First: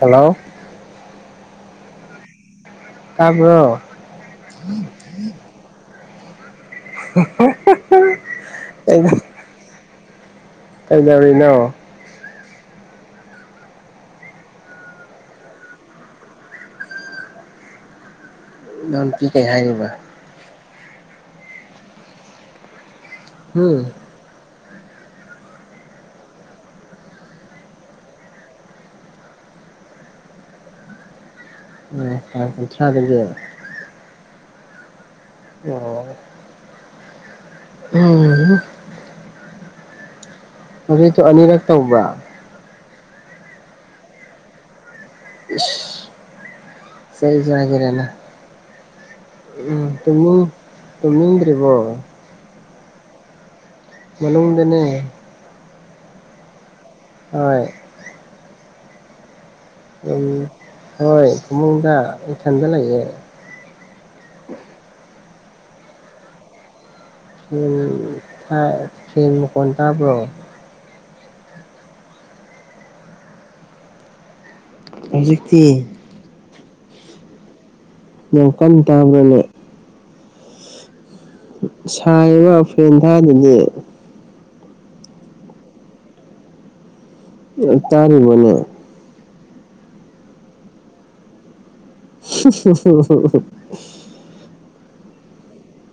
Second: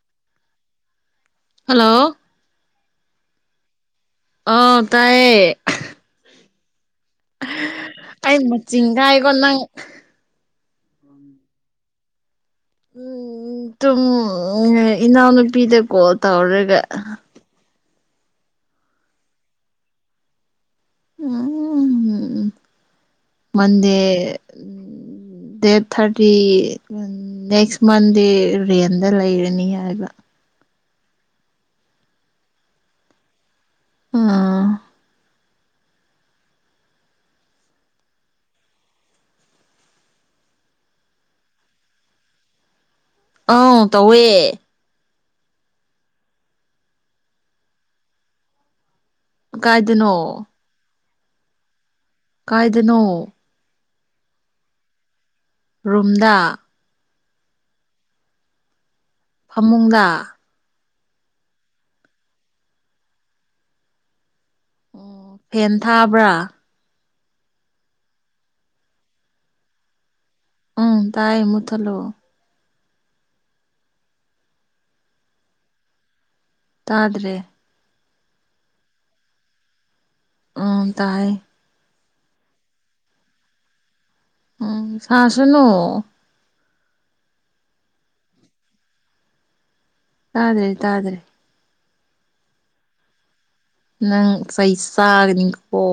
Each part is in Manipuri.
ꯍꯜꯂꯣ ꯍꯜꯂꯣ ꯇꯥꯕ꯭ꯔꯣ ꯑꯥ ꯇꯥꯏꯌꯦ ꯑꯩ ꯃꯨꯛ ꯆꯤꯡꯒꯥꯏ ꯀꯣ ꯅꯪ ꯀꯩꯗꯧꯔꯤꯅꯣ ꯎꯝ ꯇꯨꯝ ꯏꯅꯥꯎꯅꯨꯄꯤꯗꯀꯣꯜ ꯇꯧꯔꯒ ꯏꯅꯥꯎ ꯅꯨꯄꯤ ꯀꯩ ꯍꯥꯏꯕ ꯎꯝꯝ ꯍꯨꯝ ꯃꯟꯗꯦ ꯗꯦꯠ ꯊꯥꯔꯇꯤ ꯎꯝ ꯅꯦꯛꯁ ꯃꯟꯗꯦ ꯔꯦꯟꯗ ꯂꯩꯔꯅꯤ ꯍꯥꯏꯕ ꯇꯥꯡ ꯀꯨꯟꯊ꯭ꯔꯥꯗꯒꯤ ꯑꯥ ꯑꯣ ꯎꯝ ꯍꯝ ꯍꯧꯖꯤꯛ ꯁꯨ ꯑꯅꯤꯔꯛ ꯇꯧꯕ꯭ꯔ ꯑꯥꯎ ꯇꯧꯋꯦ ꯏꯁ ꯆꯩ ꯆꯥꯒꯦꯔ ꯅꯪ ꯀꯥꯏꯗꯅꯣ ꯇꯨꯅꯤꯡꯗ꯭ꯔꯤꯕꯣ ꯀꯥꯏꯗꯅꯣ ꯃꯅꯨꯡꯗꯅꯦ ꯔꯨꯝꯗ ꯍꯣꯏ ꯐꯃꯨꯡꯗ ꯎꯝ ꯍꯣꯏ ꯏꯃꯨꯡꯗ ꯏꯊꯟꯗ ꯂꯩꯌꯦ ꯎꯝ ꯐꯦꯟ ꯊꯥꯕ꯭ꯔꯥ ꯎꯝ ꯊꯥꯏ ꯐꯦꯟ ꯃꯈꯣꯟ ꯇꯥꯕ꯭ꯔꯣ ꯎꯝ ꯇꯥꯏ ꯃꯨꯊꯠꯂꯣ ꯍꯧꯖꯤꯛꯇꯤ ꯇꯥꯗ꯭ꯔꯦ ꯌꯥꯝ ꯀꯟ ꯇꯕ꯭ꯔꯥ ꯅꯦ ꯑꯝ ꯇꯥꯏ ꯁꯥꯏꯌꯦꯕ ꯐꯦꯟ ꯊꯥꯗ꯭ꯔꯗꯤ ꯎꯝ ꯁꯥꯁꯅꯣ ꯌꯥꯝ ꯇꯥꯔꯤꯕꯣꯅꯦ ꯇꯥ꯭ꯗꯔꯦ ꯇꯥꯗ꯭ꯔꯦ ꯍꯤ ꯍꯤ ꯅꯪ ꯆꯩ ꯆꯥꯒꯅꯤꯀꯣ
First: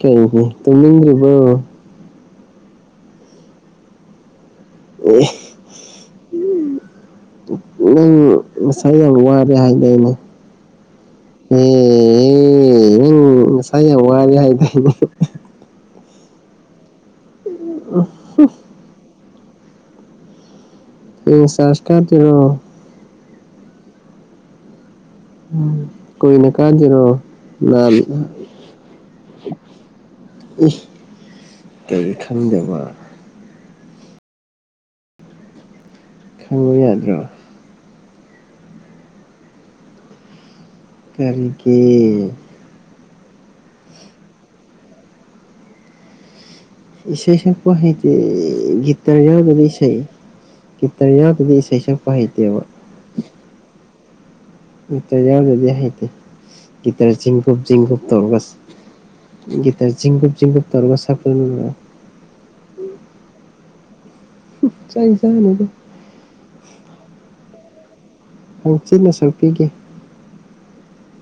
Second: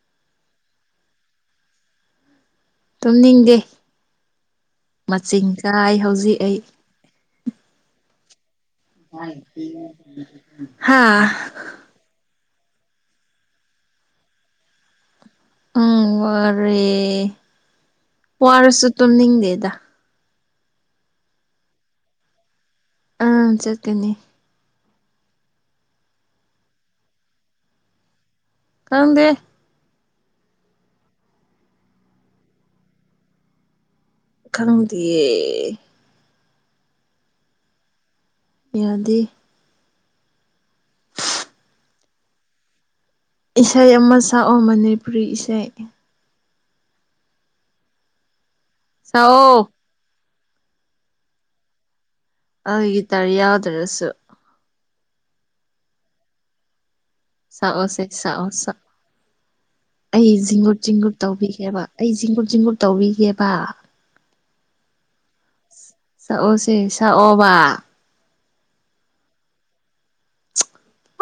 ꯀꯩꯒꯤ ꯇꯨꯝꯅꯤꯡꯗ꯭ꯔꯤꯕꯣ ꯇꯨꯝꯅꯤꯡꯗꯦ ꯑꯦ ꯃꯆꯤꯡ ꯀꯥꯏ ꯍꯧꯖꯤꯛ ꯑꯩ ꯅꯪ ꯉꯁꯥꯏ ꯌꯥꯝ ꯋꯥꯔꯦ ꯍꯥꯏꯗꯅꯦ ꯍꯥ ꯌꯦ ꯑꯝ ꯑꯝ ꯉꯁꯥꯏ ꯌꯥꯝ ꯋꯥꯔꯦ ꯍꯥꯏꯗꯥꯏꯅꯦ ꯎꯝ ꯋꯥꯔꯦ ꯋꯥꯔꯁꯨ ꯇꯨꯝꯅꯤꯡꯗꯦꯗ ꯍꯌꯦꯡ ꯆ꯭ꯔꯁ ꯀꯥꯗꯣꯏꯔꯣ ꯑꯝ ꯆꯠꯀꯅꯤ ꯀꯨꯏꯅ ꯀꯥꯗꯣꯏꯔꯣ ꯅꯥꯟ ꯈꯪꯗꯦ ꯏꯁ ꯀꯔꯤ ꯈꯪꯗꯕ ꯈꯪꯗꯤꯌꯦ ꯈꯪꯕ ꯌꯥꯗ꯭ꯔꯣ ꯌꯥꯗꯦ ꯀꯔꯤꯒꯤ ꯏꯁꯩ ꯑꯃ ꯁꯛꯑꯣ ꯃꯅꯤꯄꯨꯔꯤ ꯏꯁꯩ ꯏꯁꯩ ꯁꯛꯄ ꯍꯩꯇꯦ ꯒꯤꯇ꯭ꯔ ꯌꯥꯎꯗꯕ ꯁꯛꯑꯣ ꯏꯁꯩꯥ ꯒꯤꯇ꯭ꯔ ꯌꯥꯎꯗꯔꯗꯤ ꯏꯁꯩ ꯁꯛꯄ ꯍꯩ ꯑꯣꯏ ꯒꯤꯇꯔ ꯌꯥꯎꯗ꯭ꯔꯁꯨ ꯒꯤꯇꯔ ꯌꯥꯎꯗ꯭ꯔꯗꯤ ꯍꯩꯇꯦ ꯒꯤꯇꯔ ꯆꯤꯡꯒꯨꯞ ꯆꯤꯡꯒꯨꯞ ꯁꯛꯑꯣꯁꯦ ꯇꯧꯔꯒ ꯁꯛꯑꯣ ꯁꯛ ꯒꯤꯇꯔ ꯑꯩ ꯆꯤꯡꯒꯨꯞ ꯆꯤꯡꯒꯨꯞ ꯖꯤꯡꯒꯨꯞ ꯇꯧꯔꯒ ꯖꯤꯡꯒꯨꯞ ꯁꯛꯄꯗꯨꯅ ꯇꯧꯕꯤꯒꯦꯕ ꯑꯩ ꯖꯤꯡꯒꯨꯞ ꯖꯤꯡꯒꯨꯞ ꯇꯧꯕꯤꯒꯦꯕ ꯆꯥꯛ ꯆꯥꯅꯤꯗ ꯁꯛꯑꯣꯁꯦ ꯁꯛꯑꯣꯕ ꯑꯧ ꯆꯤꯟꯅ ꯁꯛꯄꯤꯒꯦ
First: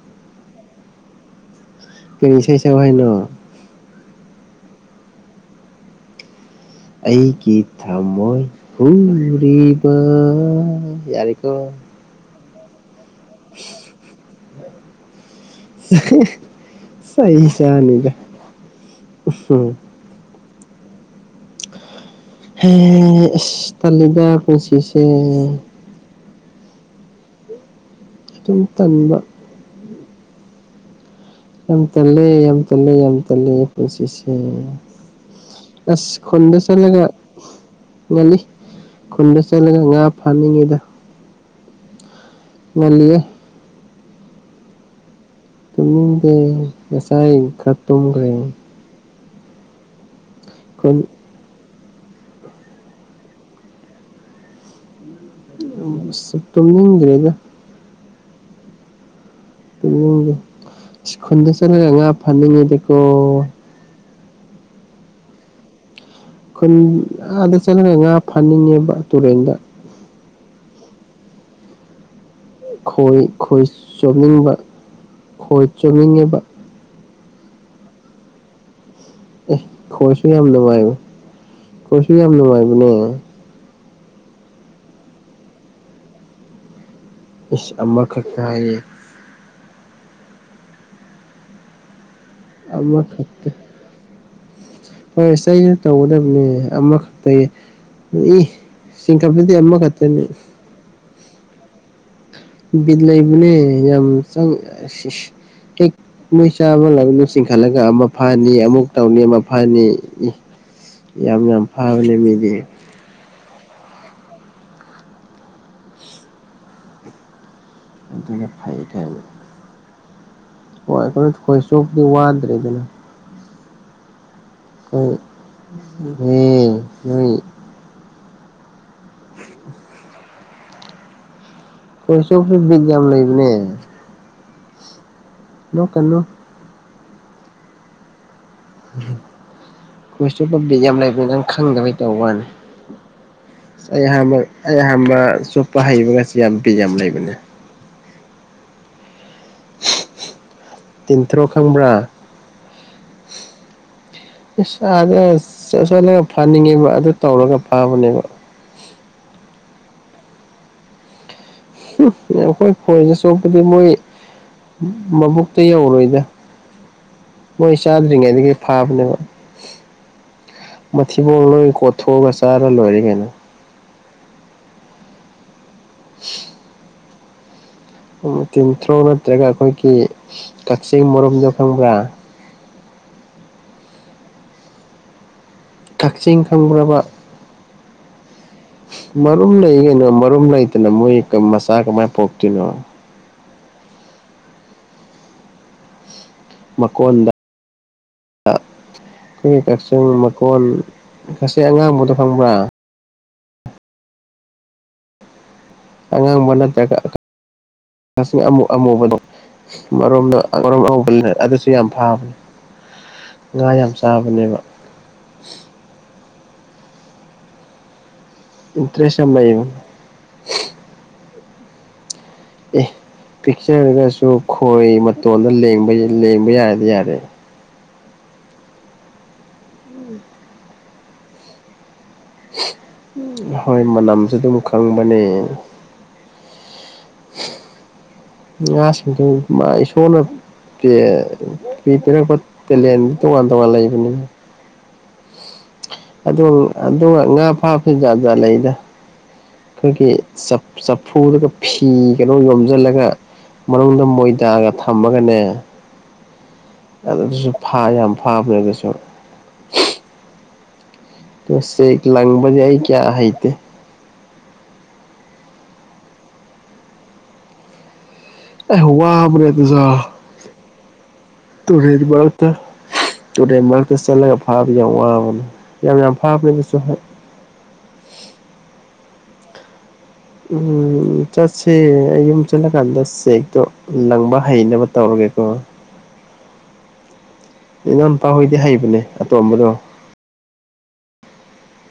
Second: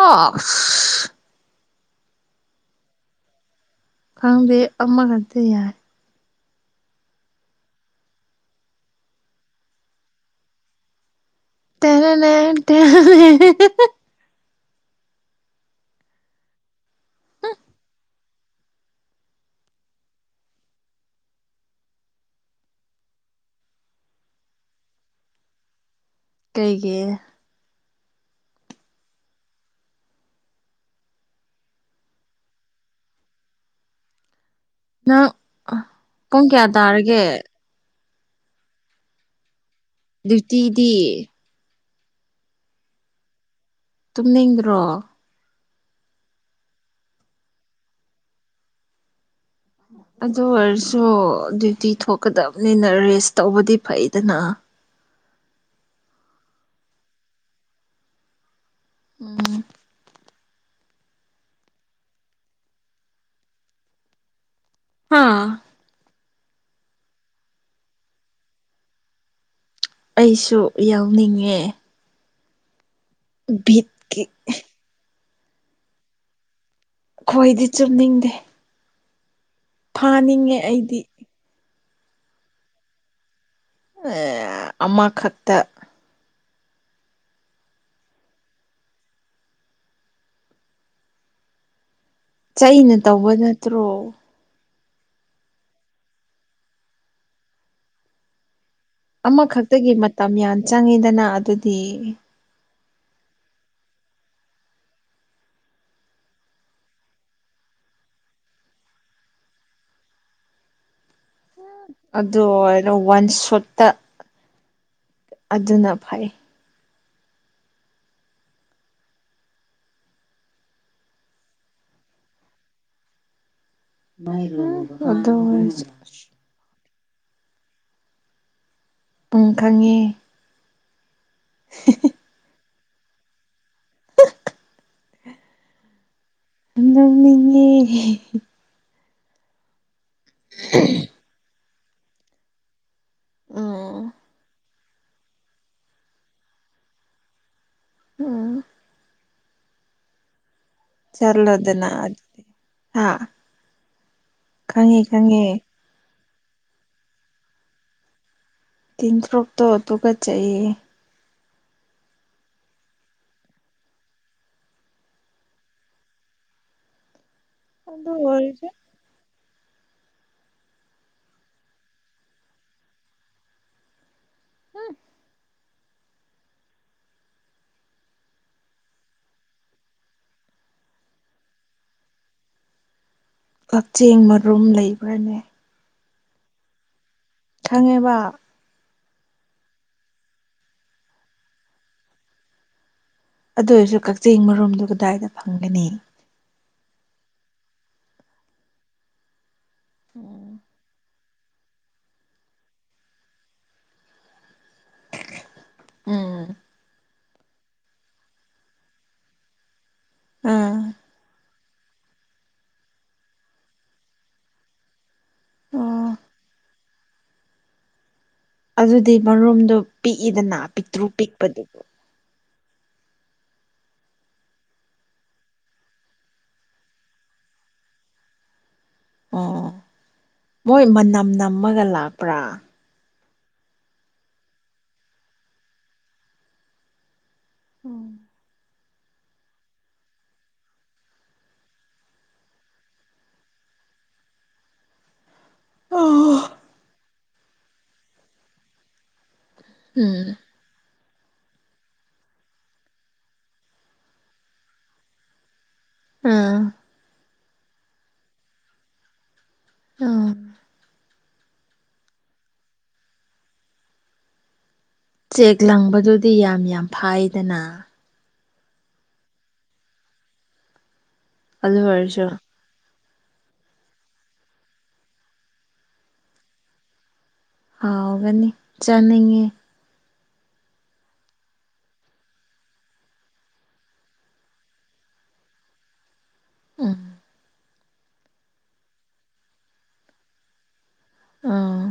ꯑꯁ ꯀꯩ ꯏꯁꯩ ꯁꯛꯑꯣ ꯍꯥꯏꯅꯣ ꯈꯪꯗꯦ ꯑꯃꯀꯛꯇ ꯌꯥꯏ ꯑꯩꯒꯤ ꯊꯃꯣꯏ ꯍꯨꯔꯤꯕ ꯌꯥꯔꯦ ꯇꯦꯅꯦꯅꯦ ꯇꯦꯅꯦꯅꯦ ꯆꯩ ꯆꯩ ꯆꯥꯅꯤꯗ ꯍꯦ ꯑꯁ ꯇꯜꯂꯦꯗꯥ ꯄꯨꯟꯁꯤꯁꯦ ꯀꯩꯒꯤ ꯑꯗꯨꯨꯝ ꯇꯟꯕ ꯌꯥꯝ ꯇꯜꯂꯦ ꯌꯥꯝ ꯇꯜꯂꯦ ꯌꯥꯝ ꯇꯜꯂꯦ ꯄꯨꯟꯁꯤꯁꯦ ꯅꯪ ꯑꯁ ꯄꯨꯡ ꯈꯨꯟꯗ ꯀꯌꯥ ꯆꯠꯂꯒ ꯇꯥꯔꯒꯦ [unintelligible] ꯈꯨꯟꯗ ꯆꯠꯂꯒ ꯉꯥ ꯐꯥꯅꯤꯡꯉꯤꯗ ꯗ꯭ꯌꯨꯇꯤꯗꯤ ꯉꯟꯂꯤꯌꯦ ꯇꯨꯝꯅꯤꯡꯗ꯭ꯔꯣ ꯇꯨꯝꯅꯤꯡꯗꯦ ꯉꯁꯥꯏ ꯈꯔ ꯇꯨꯝꯒ꯭ꯔꯦ ꯑꯗꯨ ꯑꯣꯏꯔꯁꯨ ꯗ꯭ꯌꯨ ꯇꯤ ꯊꯣꯛꯀꯗꯕꯅꯤꯅ ꯔꯦꯁ ꯇꯧꯕꯗꯤ ꯐꯩꯗꯅ ꯇꯨꯝꯁꯨ ꯇꯨꯝꯅꯤꯡꯗ꯭ꯔꯤꯗ ꯎꯝ ꯇꯨꯝꯅꯤꯡꯗꯦ ꯁ ꯈꯨꯨꯟꯗ ꯆꯠꯂꯒ ꯉꯥ ꯐꯥꯅꯤꯡꯉꯦꯗꯀꯣ ꯍꯥ ꯈꯨꯟ ꯑꯥꯗ ꯆꯠꯂꯒ ꯉꯥ ꯐꯅꯤꯡꯉꯦꯕ ꯇꯨꯔꯦꯟꯗ ꯑꯩꯁꯨ ꯌꯥꯎꯅꯤꯡꯉꯦ ꯈꯣꯏ ꯈꯣꯏ ꯕꯤꯠꯀꯤ ꯆꯣꯞꯅꯤꯡꯕ ꯈꯣꯏ ꯆꯣꯞꯅꯤꯡꯉꯦꯕꯥ ꯈꯣꯏꯗꯤ ꯆꯨꯞꯅꯤꯡꯗꯦ ꯑꯦ ꯈꯣꯏꯁꯨ ꯌꯥꯝ ꯅꯨꯡꯉꯥꯏ ꯑꯩꯗꯤ ꯈꯣꯏꯁꯨ ꯌꯥꯝ ꯅꯨꯡꯉꯥꯏꯕꯅꯦ ꯑꯦ ꯑꯃ ꯈꯛꯇ ꯏꯁ ꯑꯃ ꯈꯛꯀ ꯍꯥꯏꯌꯦ ꯆꯩꯩꯅ ꯇꯧꯕ ꯑꯃꯈꯛꯇ ꯅꯠꯇ꯭ꯔꯣ ꯍꯣꯏ ꯆꯩꯅ ꯇꯧꯒꯗꯕꯅꯦ ꯑꯃꯈꯛꯇ ꯑꯦ ꯏ ꯆꯤꯡꯈꯠꯄꯗꯤ ꯑꯃꯈꯛꯇꯒꯤ ꯑꯃꯈꯛꯇꯅꯤ ꯃꯇꯝ ꯌꯥꯝ ꯆꯪꯉꯤꯗꯅꯥ ꯑꯗꯨꯗꯤ ꯕꯤꯠ ꯂꯩꯕꯅꯦ ꯌꯥꯝ ꯆꯪ ꯏꯁ ꯏꯁ ꯍꯦꯛ ꯅꯣꯏ ꯆꯥꯕ ꯂꯪꯗꯣ ꯆꯤꯡꯈꯠꯂꯒ ꯑꯃ ꯐꯥꯅꯤ ꯑꯃꯨꯛ ꯇꯧꯅꯤ ꯑꯃ ꯐꯥꯅꯤ ꯑꯦ ꯌꯥꯝ ꯌꯥꯝ ꯐꯥꯕꯅꯦ ꯑꯗꯨ ꯃꯤꯗꯤ ꯑꯣꯏꯔꯣ ꯋꯥꯟ ꯁꯣꯠꯇ ꯑꯗꯨꯅ ꯐꯩ ꯑꯗꯨꯅ ꯐꯩ ꯀꯥꯏꯅ ꯍꯣꯏ ꯈꯣꯏ ꯆꯣꯞꯄꯗꯤ ꯋꯥꯗ꯭ꯔꯦꯗꯅꯥ ꯑꯗꯨ ꯑꯣꯏꯔꯁꯨ ꯍꯦ ꯅꯣꯏ ꯄꯨꯡ ꯈꯪꯉꯦ ꯈꯣꯏ ꯆꯣꯞꯄꯤ ꯕꯗꯤ ꯕꯤꯠ ꯌꯥꯝ ꯂꯩꯕꯅꯦ ꯅꯣꯛꯀꯅꯨ ꯅꯣꯛꯅꯤꯡꯉꯦ ꯈꯣꯏ ꯆꯣꯞꯄ ꯕꯤꯠ ꯌꯥꯝ ꯂꯩꯕꯅꯤ ꯅꯪ ꯈꯪꯗꯕꯩ ꯇꯧꯕ ꯋꯥꯅꯤ ꯑꯩ ꯎꯝ ꯑꯍꯥꯟꯕ ꯑꯩ ꯑꯍꯥꯟꯕ ꯆꯨꯞꯄ ꯍꯩꯕꯒꯁꯦ ꯕꯤꯠ ꯌꯥꯝ ꯂꯩꯕꯅꯦ ꯑꯣ ꯇꯤꯟꯊ꯭ꯔꯣꯛ ꯆꯠꯂꯣꯗꯅ ꯈꯪꯕ꯭ꯔꯥ ꯑꯗꯨꯗꯤ ꯍꯥ ꯈꯪꯉꯦ ꯏꯁꯥꯗ ꯈꯪꯉꯦ ꯆꯠ ꯆꯠꯂꯒ ꯐꯥꯅꯤꯡꯉꯦꯕ ꯑꯗꯨ ꯇꯧꯔꯒ ꯐꯥꯕꯅꯦꯕꯥ ꯇꯤꯟ ꯊ꯭ꯔꯣꯛꯇꯣ ꯇꯨꯒꯠꯆꯩꯌꯦ ꯍꯦ ꯅꯪ ꯈꯣꯏ ꯈꯣꯏꯖꯦ ꯆꯣꯞꯄꯗꯤ ꯃꯣꯏ ꯃꯕꯨꯛꯇ ꯌꯧꯔꯣꯏꯗ ꯃꯣꯏ ꯑꯗꯨ ꯆꯥꯗ꯭ꯔꯤꯉꯩꯗꯒꯤ ꯑꯣꯏꯔꯁꯨ ꯐꯥꯕꯅꯦꯕ ꯃꯊꯤꯕꯣꯡ ꯂꯣꯏꯅ ꯀꯣꯠꯊꯣꯛꯑꯒ ꯆꯥꯥꯔ ꯂꯣꯏꯔꯦ ꯀꯩꯅꯣ ꯍꯝ [inaudible] ꯇꯤꯟꯊ꯭ꯔꯣꯛ ꯅꯠꯇ꯭ꯔꯒ ꯑꯈꯣꯏꯒꯤ ꯀꯛꯆꯦꯡ ꯃꯔꯨꯝꯗꯣ ꯈꯪꯕ꯭ꯔꯥ ꯀꯛꯆꯦꯡ ꯃꯔꯨꯝ ꯂꯩꯕ꯭ꯔꯅꯦ ꯀꯛꯆꯦꯡ ꯈꯪꯕ꯭ꯔꯕ ꯈꯪꯉꯦꯕꯥ ꯃꯔꯨꯝ ꯂꯩ ꯌꯦ ꯀꯩꯅꯣ ꯃꯔꯨꯝ ꯂꯩꯇꯅ ꯃꯣꯏ ꯃꯆꯥ ꯀꯃꯥꯏ ꯄꯣꯛꯇꯣꯏꯅꯣ ꯑꯗꯨ ꯑꯣꯏꯖꯨ ꯀꯛꯆꯦꯡ ꯃꯔꯨꯝꯝꯗꯣ ꯀꯗꯥꯏꯗ ꯐꯪꯒꯅꯤ ꯃꯀꯣꯟꯗ ꯑꯥ ꯑꯈꯣꯏꯒꯤ ꯀꯛꯆꯦꯡ ꯎꯝ ꯃꯀꯣꯟ ꯉꯁꯤ ꯑꯉꯥꯡꯕꯗꯣ ꯈꯪꯕ꯭ꯔꯥ ꯎꯝ ꯑꯉꯥꯡꯕ ꯅꯠꯇ꯭ꯔꯒ ꯀꯛꯆꯦꯡ ꯑꯃꯨ ꯑꯃꯨꯕꯗꯣ ꯃꯔꯣꯝꯗꯣ ꯑꯥ [unintelligible] ꯨ ꯌꯥꯝ ꯐꯥꯕꯅꯦ ꯉꯥ ꯌꯥꯝ ꯆꯥꯕꯅꯦꯕ ꯑꯣ ꯑꯗꯨꯗꯤ ꯏꯟꯇꯔꯦꯁ ꯌꯥꯝ ꯂꯩꯕꯅꯦ ꯃꯔꯨꯝꯗꯣ ꯄꯤꯛꯏꯗꯅ ꯄꯤꯛꯇ꯭ꯔꯨ ꯄꯤꯛꯄꯗꯨ ꯑꯦ ꯄꯤꯛꯆꯔꯒꯁꯨ ꯈꯣꯏ ꯃꯇꯣꯟꯗ ꯂꯦꯡꯕ ꯌꯥꯔꯗꯤ ꯌꯥꯔꯦ ꯑꯣ ꯎꯝ ꯃꯣꯏ ꯃꯅꯝ ꯅꯝꯃꯒ ꯂꯥꯛꯄ꯭ꯔꯥ ꯍꯣꯏ ꯃꯅꯝꯁꯨ ꯑꯗꯨꯝ ꯈꯪꯕꯅꯦ ꯎꯝ ꯉꯥꯁꯤꯡꯗꯨ ꯃꯥꯏ ꯏꯁꯣꯔꯅ ꯇꯦꯂꯦꯟꯠ ꯇꯣꯉꯥꯟ ꯇꯣꯉꯥꯟ ꯂꯩꯕꯅꯦ ꯑꯗꯨ ꯎꯝ ꯑꯗꯨꯒ ꯉꯥ ꯐꯥꯕꯁꯤꯁꯨ ꯖꯥꯠ ꯖꯥꯠ ꯂꯩꯗ ꯈꯣꯏꯒꯤ ꯆꯞ ꯆꯞ ꯐꯨꯔꯒ ꯐꯤ ꯀꯩꯅꯣ ꯌꯣꯝꯁꯤꯜꯂꯒ ꯃꯅꯨꯡꯗ ꯃꯣꯏꯗꯥꯒ ꯊꯝꯃꯒꯅꯦ ꯑꯥ ꯑꯗꯨꯁꯨ ꯐꯥ ꯌꯥꯝ ꯐꯕꯅꯦ ꯑꯗꯨꯁꯨ ꯑꯥ ꯂꯪꯕꯗꯤ ꯑꯩ ꯀꯌꯥ ꯍꯩꯇꯦ ꯆꯦꯛ ꯂꯪꯕꯗꯨꯗꯤ ꯌꯥꯝ ꯌꯥꯝ ꯐꯥꯏꯗꯅ ꯑꯦ ꯋꯥꯕꯅꯦ ꯑꯗꯨꯖꯣ ꯑꯗꯨ ꯇꯨꯔꯦꯜ ꯑꯣꯏꯔꯁꯨ ꯃꯔꯛꯇ ꯇꯨꯔꯦꯜ ꯃꯔꯛꯇ ꯆꯠꯂꯒ ꯐꯥꯕ ꯌꯥꯝ ꯋꯥꯕꯅꯤ ꯌꯥꯝ ꯌꯥꯝ ꯐꯥꯕꯅꯦꯁꯨ ꯍꯦꯛ ꯍꯥꯎꯒꯅꯤ ꯆꯅꯤꯡꯌꯦ ꯎꯝ ꯆꯠꯁꯦ ꯑꯩ ꯌꯨꯝ ꯆꯠꯂꯀꯥꯟꯗ ꯆꯦꯛꯇꯣ ꯂꯪꯕ ꯍꯩꯅꯕ ꯇꯧꯔꯒꯦ ꯀꯣ ꯎꯝ ꯏꯅꯥꯎ ꯅꯨꯨꯄꯥ ꯍꯣꯏꯗꯤ ꯍꯩꯕꯅꯦ ꯑꯇꯣꯝꯕꯗꯣ ꯑꯥ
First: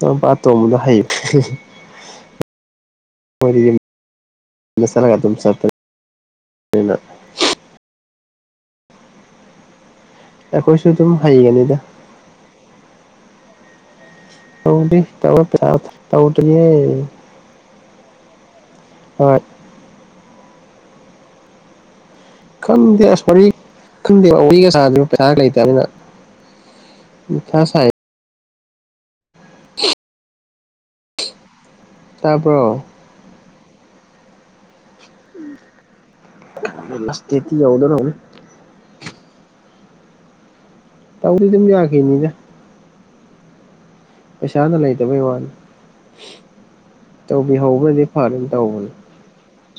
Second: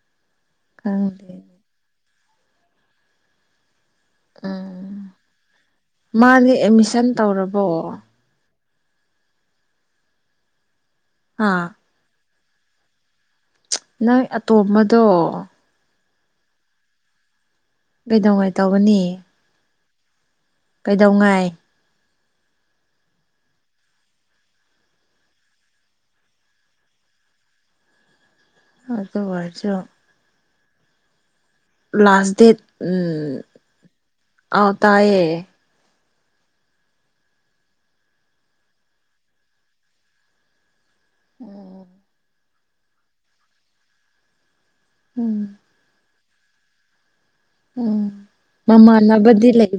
ꯏꯅꯥꯎꯄ ꯑꯇꯣꯝꯕꯗꯣ ꯈꯪꯗꯦ ꯍꯥꯏꯕꯅꯦ ꯎꯝ ꯃꯥꯅꯦ ꯑꯦꯠꯃꯤꯁꯟ ꯇꯧꯔꯕꯣ ꯑꯈꯣꯢꯁꯨ ꯑꯗꯨꯝ ꯑꯥ ꯍꯩꯒꯅꯤꯗ ꯅꯪ ꯇꯩꯗ꯭ꯔꯤ ꯑꯇꯣꯝꯕꯗꯣ ꯇꯧꯔꯣꯏ ꯄꯩꯁꯥ ꯂꯩꯇꯦ ꯇꯧꯗ꯭ꯔꯤꯌꯦ ꯀꯩꯗꯧꯉꯥꯏ ꯇꯧꯒꯅꯤ ꯍꯣꯏ ꯀꯩꯗꯧꯉꯥꯏ ꯈꯪꯗꯦ ꯑꯁ ꯋꯥꯔꯤ ꯈꯪꯗꯦ ꯋꯥꯔꯤꯒ ꯁꯥꯅꯗꯧ ꯄꯩꯁꯥ ꯂꯩꯇꯕꯅꯤꯅ ꯃꯊꯥ ꯁꯥꯏ ꯑꯗꯨ ꯑꯣꯢꯔꯁꯨ ꯂꯥꯁ ꯗꯦꯠ ꯇꯥꯕ꯭ꯔꯣ ꯑꯥꯎ ꯇꯥꯏꯌꯦ ꯂꯥꯁ ꯗꯦꯇꯤ ꯌꯥꯎꯗꯣꯔꯦ ꯇꯧꯗꯤ ꯑꯗꯨꯝ ꯎꯝ ꯌꯥꯈꯤꯅꯤꯗ ꯄꯩꯁꯥꯅ ꯂꯩꯇꯕꯩ ꯋꯥꯅꯤ ꯇꯧꯕꯤꯍꯧꯕꯗꯤ ꯐꯔꯦꯅ ꯇꯧꯕꯅꯤ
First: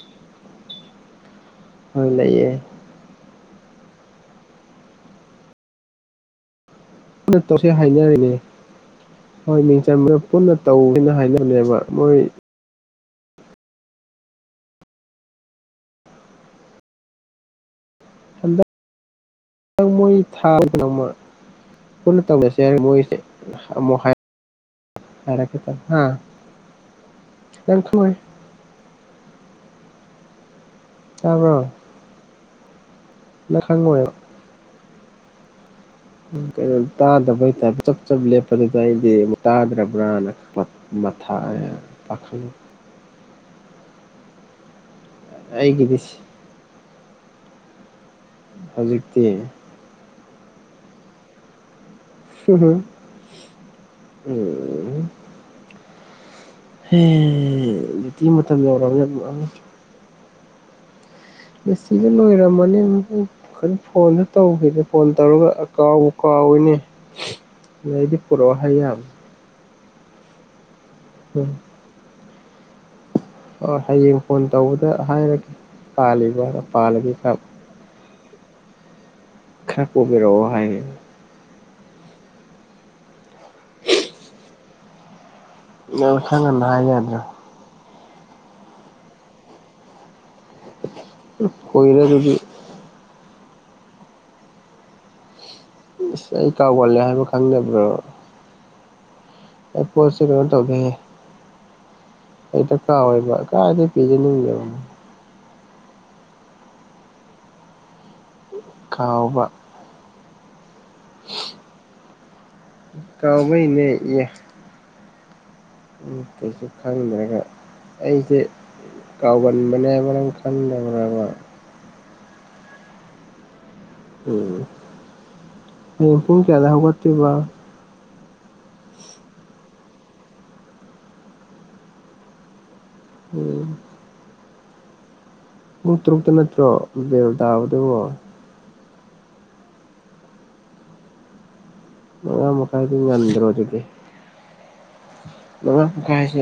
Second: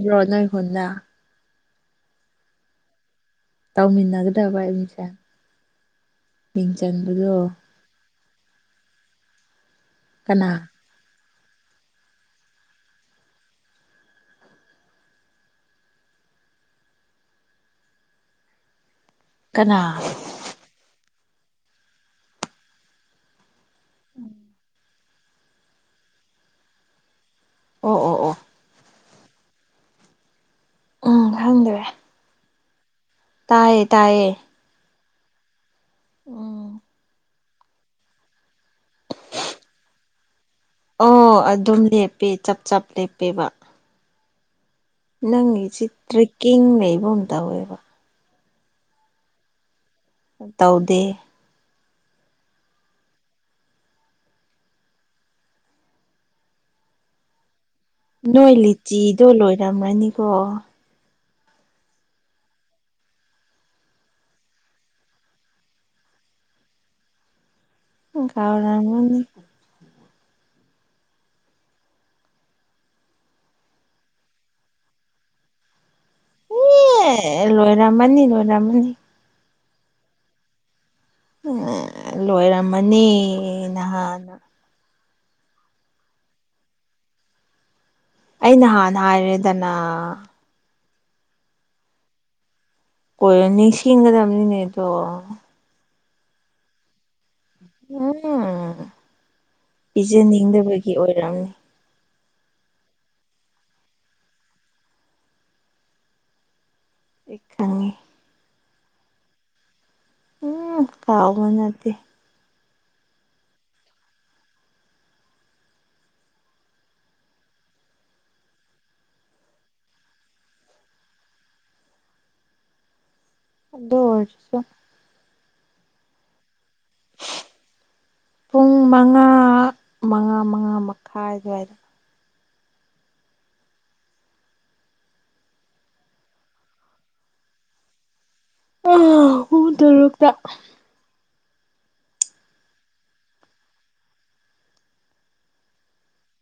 ꯕ꯭ꯔꯣ ꯅꯣꯢ ꯈꯨꯟꯗ ꯍꯣꯢ ꯂꯩꯌꯦ ꯇꯧꯃꯤꯟꯅ ꯒꯗꯕ ꯃꯤꯁꯦ ꯃꯤꯡ ꯆꯟꯕꯗꯣ ꯄꯨꯟꯅ ꯇꯧꯁꯤ ꯍꯥꯏꯅꯔꯤꯅꯦ ꯍꯣꯏ ꯃꯤꯡ ꯆꯟꯕ ꯀꯅꯥ ꯄꯨꯟꯅ ꯇꯧꯁꯤꯅ ꯍꯥꯏꯅ ꯑꯗꯨꯅꯦꯕ ꯃꯣꯏ ꯍꯟꯗꯛ ꯀꯅꯥ ꯃꯣꯏ ꯊꯥ ꯅꯣꯡꯃ ꯄꯨꯟꯅ ꯇꯧꯃꯤꯅꯁꯦ ꯍꯥꯏꯔ ꯃꯣꯏꯁꯦ ꯑꯃꯨꯛ ꯍꯥꯏꯔ ꯍꯥ ꯑꯣ ꯑꯗꯨꯈꯣꯏ [unintelligible] ꯑꯣ ꯑꯣ ꯎꯝ ꯇꯕ꯭ꯔꯣ ꯈꯪꯗ꯭ꯔꯦ ꯇꯥꯏꯌꯦ ꯇꯥꯏꯌꯦ ꯎ ꯎꯝ ꯀꯩꯅꯣ ꯇꯥꯗꯕꯩ ꯇꯥꯏꯞꯇ ꯆꯞ ꯆꯞ ꯂꯦꯞꯄꯗꯨꯗ ꯑꯩꯗꯤ ꯇꯥꯗ꯭ꯔꯕ꯭ꯔꯥꯅ ꯑꯣ ꯑꯗꯨꯝ ꯂꯦꯞꯄꯦ ꯆꯞ ꯆꯞ ꯂꯦꯞꯄꯦꯕ ꯅꯪꯒꯤꯁꯤ ꯑꯩꯒꯤꯗꯤ ꯇ꯭ꯔꯦꯛꯀꯤꯡ ꯂꯩꯕ ꯑꯃ ꯇꯧꯋꯦꯕ ꯍꯧꯖꯤꯛꯇꯤ ꯇꯧꯗꯦ [inaudible] ꯍꯩ ꯅꯣꯏ ꯂꯤꯆꯤꯗꯣ ꯂꯣꯏꯔꯝꯃꯅꯤꯀꯣ ꯑ ꯁꯤꯗ ꯂꯣꯏꯔꯝꯃꯅꯤ ꯑ ꯈꯔ ꯐꯣꯟꯁꯨ ꯇꯧꯈꯤꯗꯦ ꯐꯣꯟ ꯇꯧꯔꯒ ꯀꯥꯎꯕ ꯀꯥꯎ ꯀꯥꯎꯏꯅꯦ ꯄꯣꯔꯛꯑꯣ ꯍꯥꯏ ꯌꯥꯝꯃꯦ ꯀꯥꯎꯔꯝꯃꯅꯤ ꯎꯝ ꯍꯣꯏ ꯍꯌꯦꯡ ꯐꯣꯟ ꯇꯧꯕꯗ ꯍꯥꯏꯔꯒꯦ ꯄꯥꯂꯤꯕ ꯄꯥꯜꯂꯗꯤ ꯑꯦ ꯈꯕ [unintelligible] ꯈꯔ ꯄꯨꯕꯤꯔꯣꯛ ꯑꯣ ꯍꯥꯏ ꯑꯦ ꯂꯣꯏꯔꯝꯃꯅꯤ ꯅꯍꯥꯟꯅ ꯅꯪ ꯈ꯭ꯔ ꯉꯟꯅ ꯍꯥꯏ ꯌꯥꯗ꯭ꯔꯣ ꯑꯩ ꯅꯍꯥꯟꯅ ꯍꯥꯏꯔꯦꯗꯅ ꯀꯣꯏꯔꯦ ꯑꯗꯨꯗꯤ ꯀꯣꯏꯅꯤ ꯁꯤꯟꯒꯗꯅꯤ ꯑꯗꯣ ꯁ ꯑꯩ ꯀꯥꯎꯒꯜ ꯂꯦ ꯍꯥꯏꯕ ꯈꯪꯗꯕ꯭ꯔꯣ [unintelligible] ꯄꯤꯖꯅꯤꯡꯗꯕꯒꯤ ꯑꯣꯏꯔꯝꯅꯤ [unintelligible] ꯍꯦꯛꯇ ꯀꯥꯎꯋꯦꯕ ꯀꯥꯏꯗꯩ [unintelligible] ꯑꯩ ꯈꯪꯉꯦ ꯀꯥꯎꯕ ꯎꯝ ꯀꯥꯎꯕ ꯅꯠꯇꯦ ꯀꯥꯎꯕꯩꯅꯦ ꯑꯦ ꯎ ꯀꯩꯁꯨ ꯈꯪꯗ꯭ꯔꯒ ꯑꯩꯁꯦ ꯀꯥꯎꯕꯥꯟꯕꯅꯦ ꯅꯪ ꯈꯪꯗꯕ꯭ꯔꯕ ꯑꯗꯨ ꯎꯝ ꯑꯣꯏꯔꯁꯨ ꯄꯨꯡ ꯀꯌꯥꯗ ꯍꯧꯒꯠꯇꯣꯏꯕ ꯄꯨꯡ ꯃꯉꯥ ꯃꯉꯥ ꯃꯉꯥ ꯃꯈꯥꯏ ꯑꯗꯨꯋꯥꯏꯗ ꯎꯝ ꯄꯨꯡ ꯇꯔꯨꯛꯇ ꯅꯠꯇ꯭ꯔꯣ ꯕꯦꯜꯇꯥꯕꯗꯨꯕꯨ ꯑ ꯄꯨꯡ ꯇꯔꯨꯛꯇ ꯃꯉꯥꯏ ꯃꯈꯥꯏꯗꯤ ꯉꯟꯗꯔꯣ ꯑꯗꯨꯗꯤ ꯃꯉꯥ ꯃꯈꯥꯏꯁꯦ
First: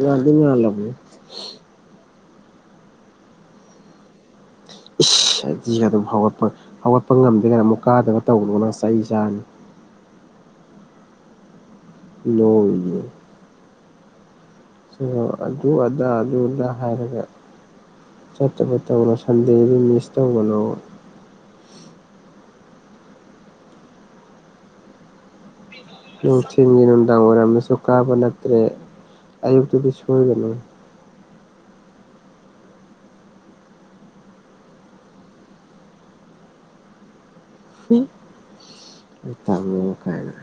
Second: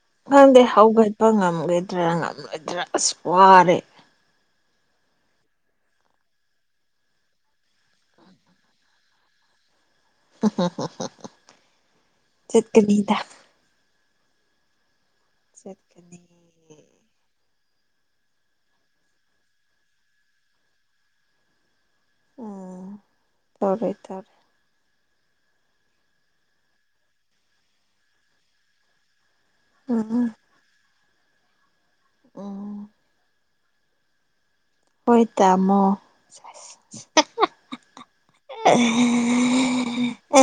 ꯉꯥꯟꯗꯤ ꯈꯪꯗꯦ ꯉꯥꯜꯂꯕꯅꯤ ꯍꯧꯒꯠꯄ ꯉꯝꯒꯗ꯭ꯔꯥ ꯉꯝꯂꯣꯏꯗ꯭ꯔꯥ ꯑꯁ ꯋꯥꯔꯦ ꯏꯁ ꯑꯩꯗꯤ ꯑꯗꯨꯝ ꯍꯧꯒꯠꯄ ꯍꯧꯒꯠꯄ ꯉꯝꯗꯦꯅ ꯑꯃꯨꯛ ꯀꯥꯗꯕ ꯇꯧꯒꯅꯨ ꯅꯪ ꯆꯩ ꯆꯥꯅꯤ [unintelligible] ꯅꯣꯏꯅꯦ ꯆꯠꯀꯅꯤꯗ ꯑꯣ ꯑꯗꯨ ꯑꯗꯥ ꯆꯠꯀꯅꯤ ꯑꯗꯨ ꯑꯗꯥ ꯍꯥꯏꯔꯒ ꯆꯠꯇꯕ ꯇꯧꯅꯣ ꯁꯟꯗꯦꯗꯤ ꯃꯤꯁ ꯇꯧꯒꯅꯣ ꯑꯥ ꯇꯧꯔꯣꯏ ꯇꯧꯔꯣꯏ ꯅꯨꯡꯊꯤꯟꯒꯤ ꯅꯨꯡꯗꯥꯡ ꯋꯥꯏꯏꯔꯝꯗꯁꯨ ꯀꯥꯕ ꯅꯠꯇ꯭ꯔꯦ ꯑꯌꯨꯞꯇꯗꯤ ꯁꯣꯏꯒꯅꯨ ꯑꯝ ꯍꯣꯏ ꯇꯥꯃꯣ ꯁꯦꯁ ꯍꯣꯏ ꯇꯥꯃꯣ ꯀꯥꯏꯅ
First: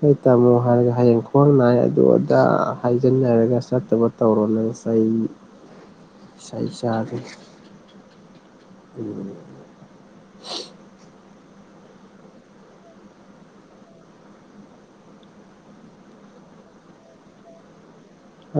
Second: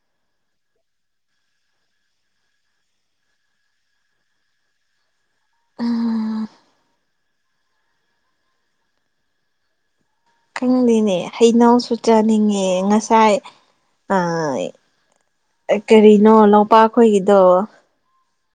ꯍ ꯇꯥꯝꯃꯣ ꯍꯥꯏꯔꯒ ꯍꯌꯦꯡ ꯈ꯭ꯋꯥꯡ ꯅꯥꯏ ꯑꯗꯨ ꯑꯗ ꯍꯥꯏꯖꯤꯟꯅꯔꯒ ꯆꯠꯇꯕ ꯇꯧꯔꯥ ꯅꯣ ꯆꯩ ꯁꯩ ꯆꯥꯅꯤ ꯎꯝ ꯈꯪꯗꯦꯅꯦ ꯍꯩꯅꯧꯁꯨ ꯆꯥꯅꯤꯡꯉꯦ ꯉꯁꯥꯏ ꯑꯥ ꯀꯔꯤꯅꯣ ꯂꯧꯄꯥ ꯈꯣꯏꯒꯤꯗꯣ